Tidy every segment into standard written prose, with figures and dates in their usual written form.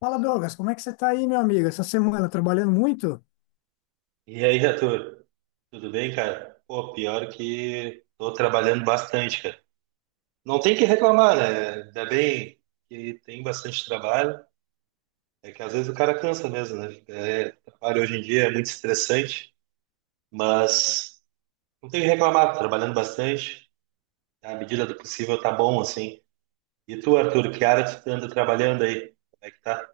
Fala, Douglas, como é que você está aí, meu amigo? Essa semana trabalhando muito? E aí, Arthur, tudo bem, cara? Pô, pior que tô trabalhando bastante, cara. Não tem que reclamar, né? Ainda bem que tem bastante trabalho. É que às vezes o cara cansa mesmo, né? É, trabalho hoje em dia é muito estressante, mas não tem que reclamar, tô trabalhando bastante. À medida do possível tá bom, assim. E tu, Arthur, que área tu anda trabalhando aí? Como é que tá?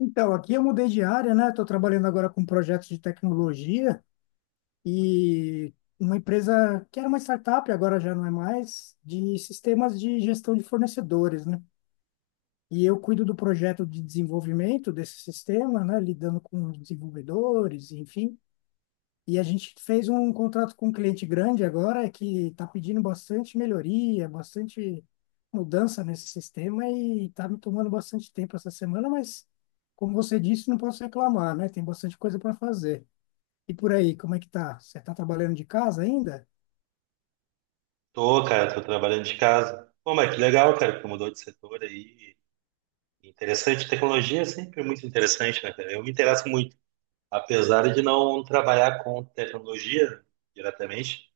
Então, aqui eu mudei de área, né? Estou trabalhando agora com projetos de tecnologia e uma empresa que era uma startup, agora já não é mais, de sistemas de gestão de fornecedores, né? E eu cuido do projeto de desenvolvimento desse sistema, né? Lidando com os desenvolvedores, enfim. E a gente fez um contrato com um cliente grande agora que está pedindo bastante melhoria, bastante mudança nesse sistema e está me tomando bastante tempo essa semana, mas como você disse, não posso reclamar, né? Tem bastante coisa para fazer. E por aí, como é que tá? Você está trabalhando de casa ainda? Tô, cara, tô trabalhando de casa. Pô, mas que legal, cara, que tu mudou de setor aí. Interessante, tecnologia é sempre muito interessante, né, cara? Eu me interesso muito. Apesar de não trabalhar com tecnologia diretamente,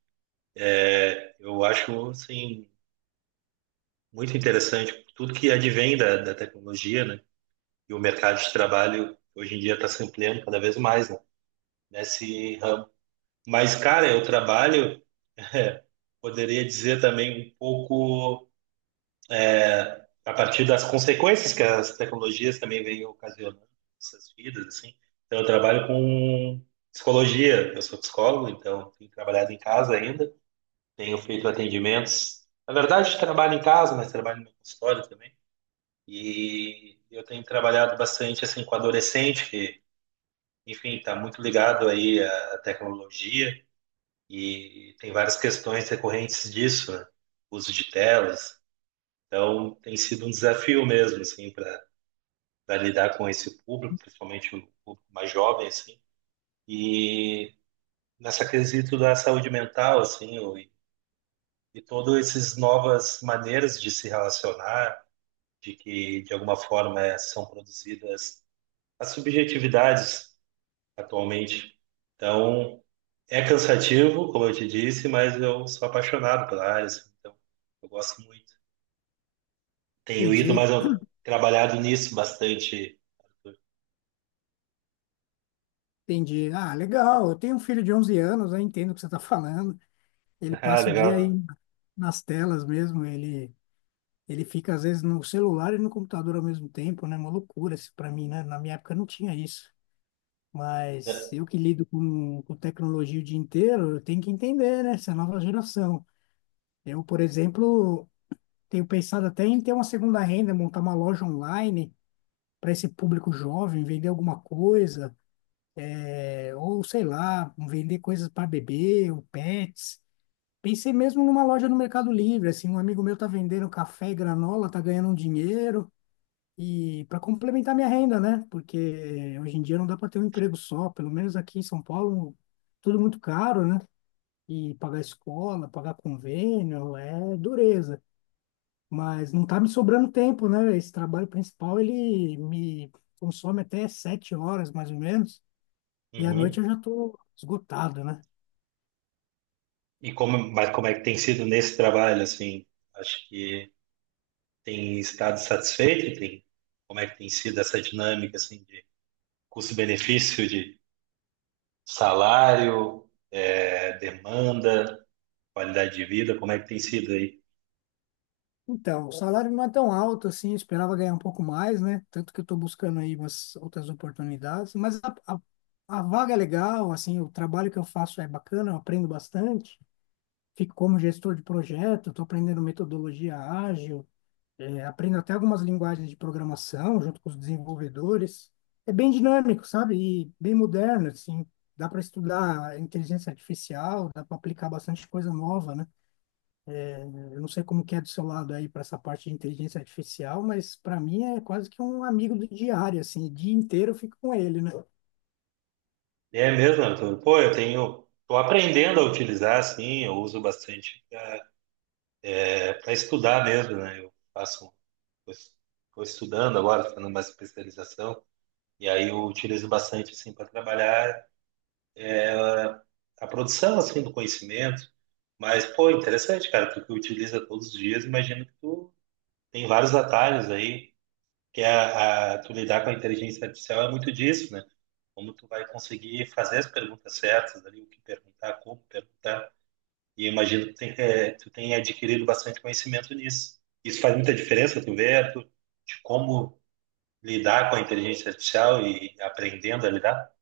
eu acho, assim, muito interessante tudo que advém da tecnologia, né? E o mercado de trabalho hoje em dia está se ampliando cada vez mais, né? Nesse ramo. Mas, cara, eu trabalho, poderia dizer também um pouco a partir das consequências que as tecnologias também vêm ocasionando nessas vidas, assim. Então, eu trabalho com psicologia, eu sou psicólogo, então tenho trabalhado em casa ainda, tenho feito atendimentos. Na verdade, trabalho em casa, mas trabalho no meu consultório também. E eu tenho trabalhado bastante assim com adolescente, que, enfim, está muito ligado aí à tecnologia e tem várias questões recorrentes disso, né? Uso de telas. Então, tem sido um desafio mesmo, assim, para lidar com esse público, principalmente o público mais jovem, assim. E nessa quesito da saúde mental, assim, e todas essas novas maneiras de se relacionar, de que, de alguma forma, são produzidas as subjetividades atualmente. Então, é cansativo, como eu te disse, mas eu sou apaixonado pela área, assim, então eu gosto muito. Tenho ido, Entendi, mas eu trabalhado nisso bastante. Arthur. entendi. Ah, legal. Eu tenho um filho de 11 anos, eu entendo o que você está falando. Ele Ah, passa o dia legal. aí nas telas mesmo, ele fica, às vezes, no celular e no computador ao mesmo tempo, né? Uma loucura isso pra mim, né? Na minha época não tinha isso. Mas É. eu que lido com tecnologia o dia inteiro, eu tenho que entender, né? Essa nova geração. Eu, por exemplo, tenho pensado até em ter uma segunda renda, montar uma loja online para esse público jovem, vender alguma coisa, é, ou sei lá, vender coisas para bebê ou pets. Pensei mesmo numa loja no Mercado Livre, assim, um amigo meu tá vendendo café e granola, tá ganhando um dinheiro. E para complementar minha renda, né? Porque hoje em dia não dá para ter um emprego só, pelo menos aqui em São Paulo, tudo muito caro, né? E pagar escola, pagar convênio, é dureza. Mas não tá me sobrando tempo, né? Esse trabalho principal, ele me consome até 7 horas, mais ou menos. E à noite Uhum. eu já tô esgotado, né? E como, mas como é que tem sido nesse trabalho, assim? Acho que tem estado satisfeito, tem, como é que tem sido essa dinâmica, assim, de custo-benefício, de salário, é, demanda, qualidade de vida, como é que tem sido aí? Então, o salário não é tão alto assim, eu esperava ganhar um pouco mais, né? Tanto que eu estou buscando aí umas outras oportunidades, mas a vaga é legal, assim, o trabalho que eu faço é bacana, eu aprendo bastante, fico como gestor de projeto, estou aprendendo metodologia ágil, é, aprendo até algumas linguagens de programação junto com os desenvolvedores. É bem dinâmico, sabe? E bem moderno, assim, dá para estudar inteligência artificial, dá para aplicar bastante coisa nova, né? Eu não sei como que é do seu lado aí para essa parte de inteligência artificial, mas para mim é quase que um amigo do diário, assim, o dia inteiro eu fico com ele, né? É mesmo, Arthur? Pô, eu tenho, tô aprendendo a utilizar, assim, eu uso bastante para estudar mesmo, né? Eu faço, estou estudando agora, fazendo mais especialização, e aí eu utilizo bastante, assim, para trabalhar a produção, assim, do conhecimento. Mas, pô, interessante, cara. Tu que utiliza todos os dias, imagino que tu tem vários atalhos aí, que é tu lidar com a inteligência artificial é muito disso, né? Como tu vai conseguir fazer as perguntas certas ali, o que perguntar, como perguntar. E eu imagino que tem, tu tem adquirido bastante conhecimento nisso. Isso faz muita diferença, tu vê, Arthur, de como lidar com a inteligência artificial e aprendendo a lidar?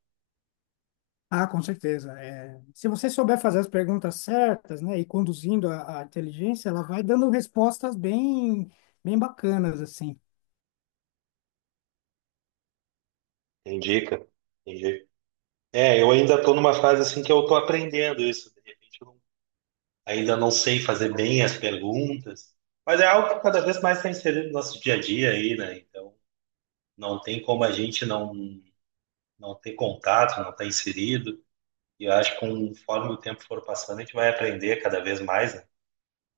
Ah, com certeza. É, se você souber fazer as perguntas certas, né, e conduzindo a inteligência, ela vai dando respostas bem, bem bacanas, assim. Indica, é, eu ainda estou numa fase assim que eu estou aprendendo isso. De repente, eu não- ainda não sei fazer bem as perguntas, mas é algo que cada vez mais está inserido no nosso dia a dia aí, né? Então, não tem como a gente não não ter contato, não estar inserido. E eu acho que conforme o tempo for passando, a gente vai aprender cada vez mais, né?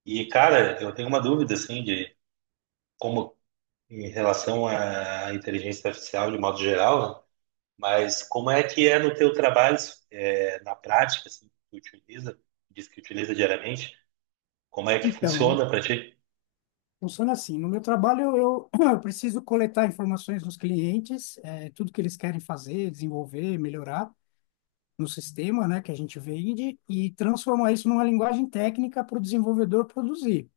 E, cara, eu tenho uma dúvida assim de como em relação à inteligência artificial de modo geral, né? Mas como é que é no teu trabalho, é, na prática, assim, que tu utiliza, diz que utiliza diariamente, como é que Então, funciona para ti? funciona assim. No meu trabalho, eu, eu preciso coletar informações dos clientes, é, tudo que eles querem fazer, desenvolver, melhorar. No sistema, né, que a gente vende e transformar isso numa linguagem técnica para o desenvolvedor produzir.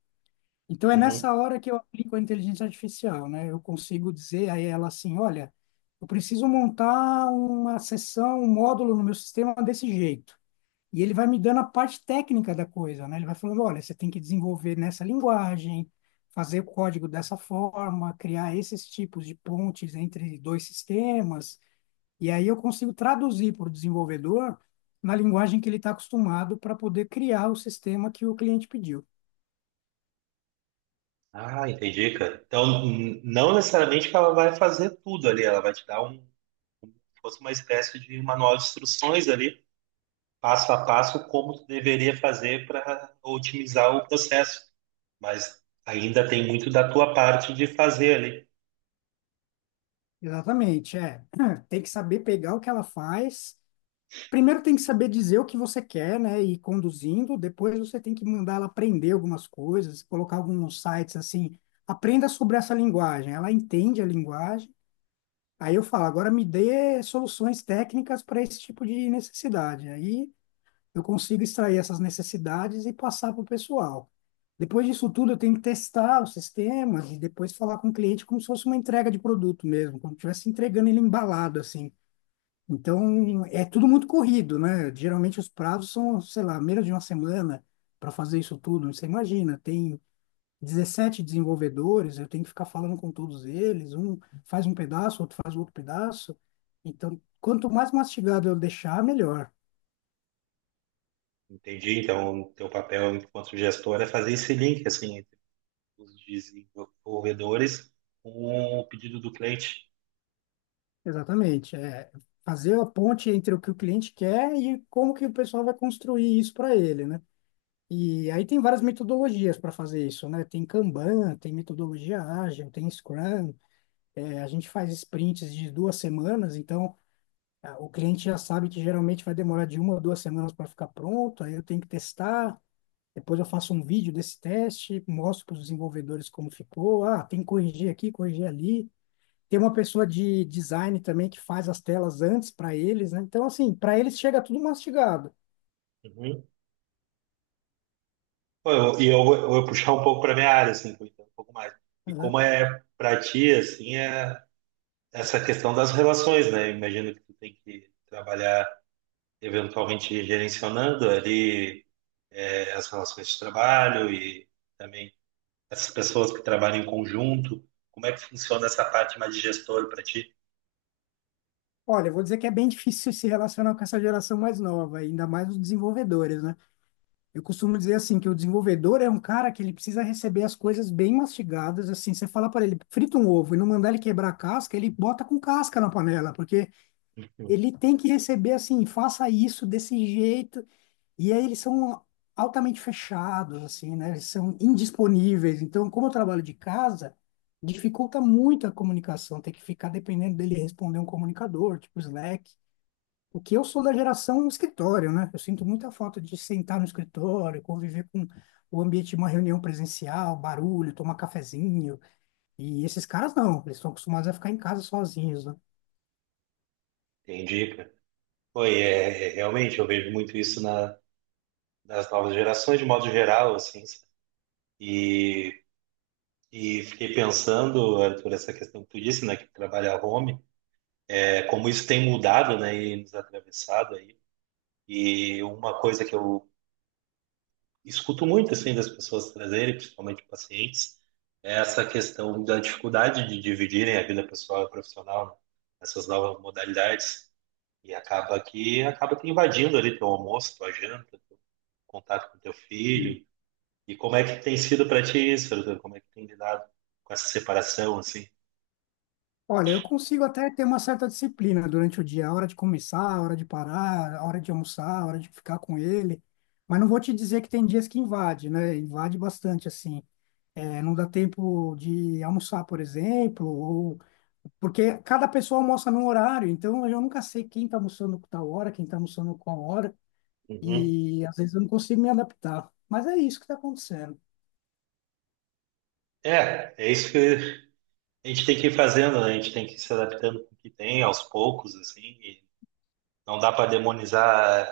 Então é Uhum. nessa hora que eu aplico a inteligência artificial, né? Eu consigo dizer a ela assim, olha, eu preciso montar uma seção, um módulo no meu sistema desse jeito. E ele vai me dando a parte técnica da coisa, né? Ele vai falando, olha, você tem que desenvolver nessa linguagem, fazer o código dessa forma, criar esses tipos de pontes entre dois sistemas. E aí eu consigo traduzir para o desenvolvedor na linguagem que ele está acostumado para poder criar o sistema que o cliente pediu. Ah, entendi, cara. Então, não necessariamente que ela vai fazer tudo ali, ela vai te dar um, se fosse uma espécie de manual de instruções ali, passo a passo, como tu deveria fazer para otimizar o processo. Mas ainda tem muito da tua parte de fazer ali. Exatamente, é. Tem que saber pegar o que ela faz. Primeiro tem que saber dizer o que você quer, né, e ir conduzindo. Depois você tem que mandar ela aprender algumas coisas, colocar alguns sites assim, aprenda sobre essa linguagem. Ela entende a linguagem. Aí eu falo, agora me dê soluções técnicas para esse tipo de necessidade. Aí eu consigo extrair essas necessidades e passar para o pessoal. Depois disso tudo, eu tenho que testar os sistemas e depois falar com o cliente como se fosse uma entrega de produto mesmo, como se estivesse entregando ele embalado, assim. Então, é tudo muito corrido, né? Geralmente os prazos são, sei lá, menos de uma semana para fazer isso tudo. Você imagina, tem 17 desenvolvedores, eu tenho que ficar falando com todos eles, um faz um pedaço, outro faz outro pedaço. Então, quanto mais mastigado eu deixar, melhor. Entendi. Então, o teu papel enquanto gestor é fazer esse link, assim, os desenvolvedores com o pedido do cliente. Exatamente. É fazer a ponte entre o que o cliente quer e como que o pessoal vai construir isso para ele, né? E aí tem várias metodologias para fazer isso, né? Tem Kanban, tem metodologia ágil, tem Scrum. É, a gente faz sprints de duas semanas, então o cliente já sabe que geralmente vai demorar de uma a duas semanas para ficar pronto, aí eu tenho que testar. Depois eu faço um vídeo desse teste, mostro para os desenvolvedores como ficou. Ah, tem que corrigir aqui, corrigir ali. Tem uma pessoa de design também que faz as telas antes para eles, né? Então, assim, para eles chega tudo mastigado. Uhum. Pô, e eu, vou puxar um pouco para minha área, assim, vou entrar um pouco mais. E Aham. como é para ti, assim, é essa questão das relações, né? Imagino que tu tem que trabalhar eventualmente gerenciando ali é, as relações de trabalho e também essas pessoas que trabalham em conjunto. Como é que funciona essa parte mais de gestor para ti? Olha, eu vou dizer que é bem difícil se relacionar com essa geração mais nova, ainda mais os desenvolvedores, né? Eu costumo dizer assim que o desenvolvedor é um cara que ele precisa receber as coisas bem mastigadas, assim, você falar para ele, frita um ovo e não mandar ele quebrar a casca, ele bota com casca na panela, porque Uhum. ele tem que receber assim, faça isso desse jeito. E aí eles são altamente fechados, assim, né? Eles são indisponíveis. Então, como eu trabalho de casa, dificulta muito a comunicação, ter que ficar dependendo dele responder um comunicador, tipo Slack. O que eu sou da geração escritório, né? Eu sinto muita falta de sentar no escritório, conviver com o ambiente de uma reunião presencial, barulho, tomar cafezinho. E esses caras não, eles estão acostumados a ficar em casa sozinhos, né? Entendi, cara. Foi, é, é, realmente, eu vejo muito isso na das novas gerações, de modo geral, assim. Sabe? E, e fiquei pensando, Arthur, essa questão que tu disse, né, que trabalha home, é, como isso tem mudado, né, e nos atravessado aí. E uma coisa que eu escuto muito, assim, das pessoas trazerem, principalmente pacientes, é essa questão da dificuldade de dividirem a vida pessoal e profissional, né, essas novas modalidades. E acaba que acaba te invadindo ali teu almoço, tua janta, teu contato com teu filho, e como é que tem sido para ti isso, Arthur? Como é que tem lidado com essa separação, assim? Olha, eu consigo até ter uma certa disciplina durante o dia, a hora de começar, a hora de parar, a hora de almoçar, a hora de ficar com ele. Mas não vou te dizer que tem dias que invade, né? Invade bastante, assim. É, não dá tempo de almoçar, por exemplo, ou porque cada pessoa almoça num horário, então eu nunca sei quem está almoçando com tal hora, quem está almoçando com qual hora, Uhum. e às vezes eu não consigo me adaptar. Mas é isso que está acontecendo. É, é isso que a gente tem que ir fazendo, né? A gente tem que ir se adaptando com o que tem, aos poucos, assim. E não dá para demonizar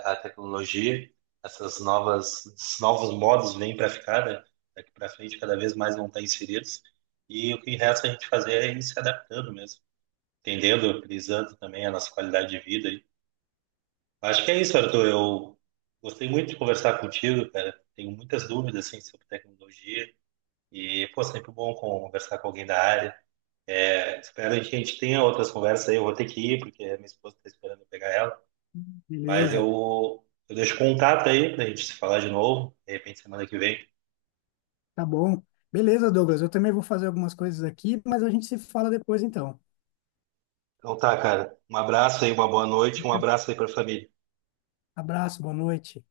a tecnologia. Esses novos modos vêm para ficar, né? Daqui para frente, cada vez mais vão estar inseridos. E o que resta a gente fazer é ir se adaptando mesmo, entendendo, priorizando também a nossa qualidade de vida. Acho que é isso, Arthur. Eu gostei muito de conversar contigo, cara. Tenho muitas dúvidas, assim, sobre tecnologia. E, pô, sempre bom conversar com alguém da área. É, espero que a gente tenha outras conversas aí. Eu vou ter que ir, porque a minha esposa está esperando eu pegar ela. Mas Beleza, eu deixo contato aí pra gente se falar de novo, de repente semana que vem. tá bom. Beleza, Douglas, eu também vou fazer algumas coisas aqui, mas a gente se fala depois então. Então tá, cara. Um abraço aí, uma boa noite, um abraço aí pra família. Abraço, boa noite.